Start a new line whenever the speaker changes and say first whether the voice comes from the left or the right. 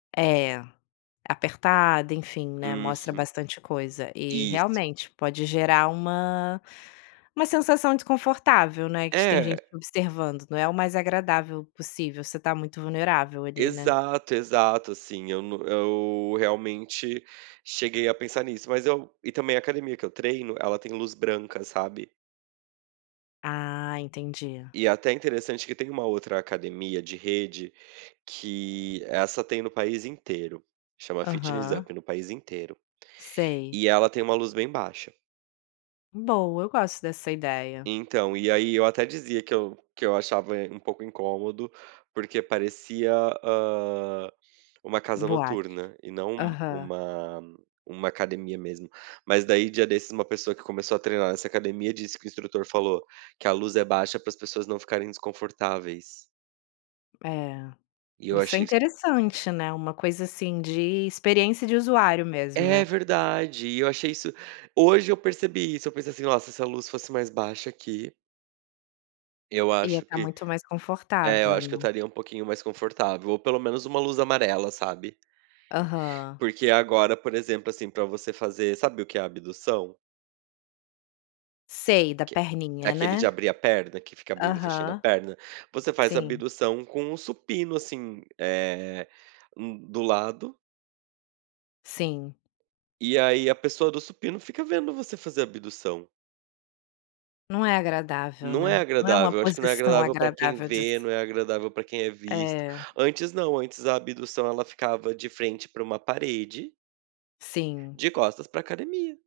left: É, apertada enfim, né, mostra
right: Uhum.
left: bastante coisa e,
right: Isso.
left: realmente, pode gerar uma uma sensação desconfortável, né, de que tem gente
right: É.
left: te observando, não é o mais agradável possível, você está muito vulnerável ali, né.
right: Exato, exato. Assim eu não eu realmente cheguei a pensar nisso, mas eu e também a academia, que eu treino, tem luz branca, sabe.
left: Ah, entendi.
right: E até interessante que tem uma outra academia de rede, que essa tem no país inteiro, chama Fitness
left: Aham.
right: Up é no país inteiro,
left: Sei.
right: e ela tem uma luz bem baixa.
left: Boa, eu gosto dessa ideia.
right: Então, e aí eu até dizia que eu que eu achava um pouco incômodo, porque parecia, hã, uma casa
left: Boate.
right: noturna, e não um
left: Aham.
right: uma uma academia mesmo. Mas daí dia desses uma pessoa que começou a treinar nessa academia disse que o instrutor falou que a luz é baixa para as pessoas não ficarem desconfortáveis.
left: É,
right: E eu
left: isso é
right: achei isso
left: interessante, né, uma coisa assim, de experiência de usuário mesmo,
right: É,
left: né.
right: verdade. E eu achei isso hoje eu percebi isso, eu pensei assim: "Nossa, se essa luz fosse mais baixa aqui" "eu
left: Ia
right: acho
left: estar
right: que"
left: muito mais
right: é, eu
left: confortável,
right: acho que eu
left: né.
right: estaria um pouquinho mais confortável, ou pelo menos uma luz amarela, sabe.
left: Aham.
right: Porque agora, por exemplo, assim, para você fazer sabe o que é a abdução?
left: Sei, da
right: Que é
left: perninha,
right: aquele
left: né.
right: de abrir a perna, que fica abrindo e fechando a
left: Aham.
right: perna. Você faz a
left: Sim.
right: abdução com o supino, assim, eh, hum, do lado
left: Sim.
right: e aí a pessoa do supino fica vendo você fazer abdução.
left: Não é agradável,
right: Não é
left: né. Não é uma
right: agradável, eu acho que não é
left: posição
right: agradável pra quem
left: agradável dis
right: vê, não é agradável pra quem é visto.
left: É.
right: Antes não, antes a abdução, ela ficava de frente pra uma parede
left: Sim.
right: de costas pra academia.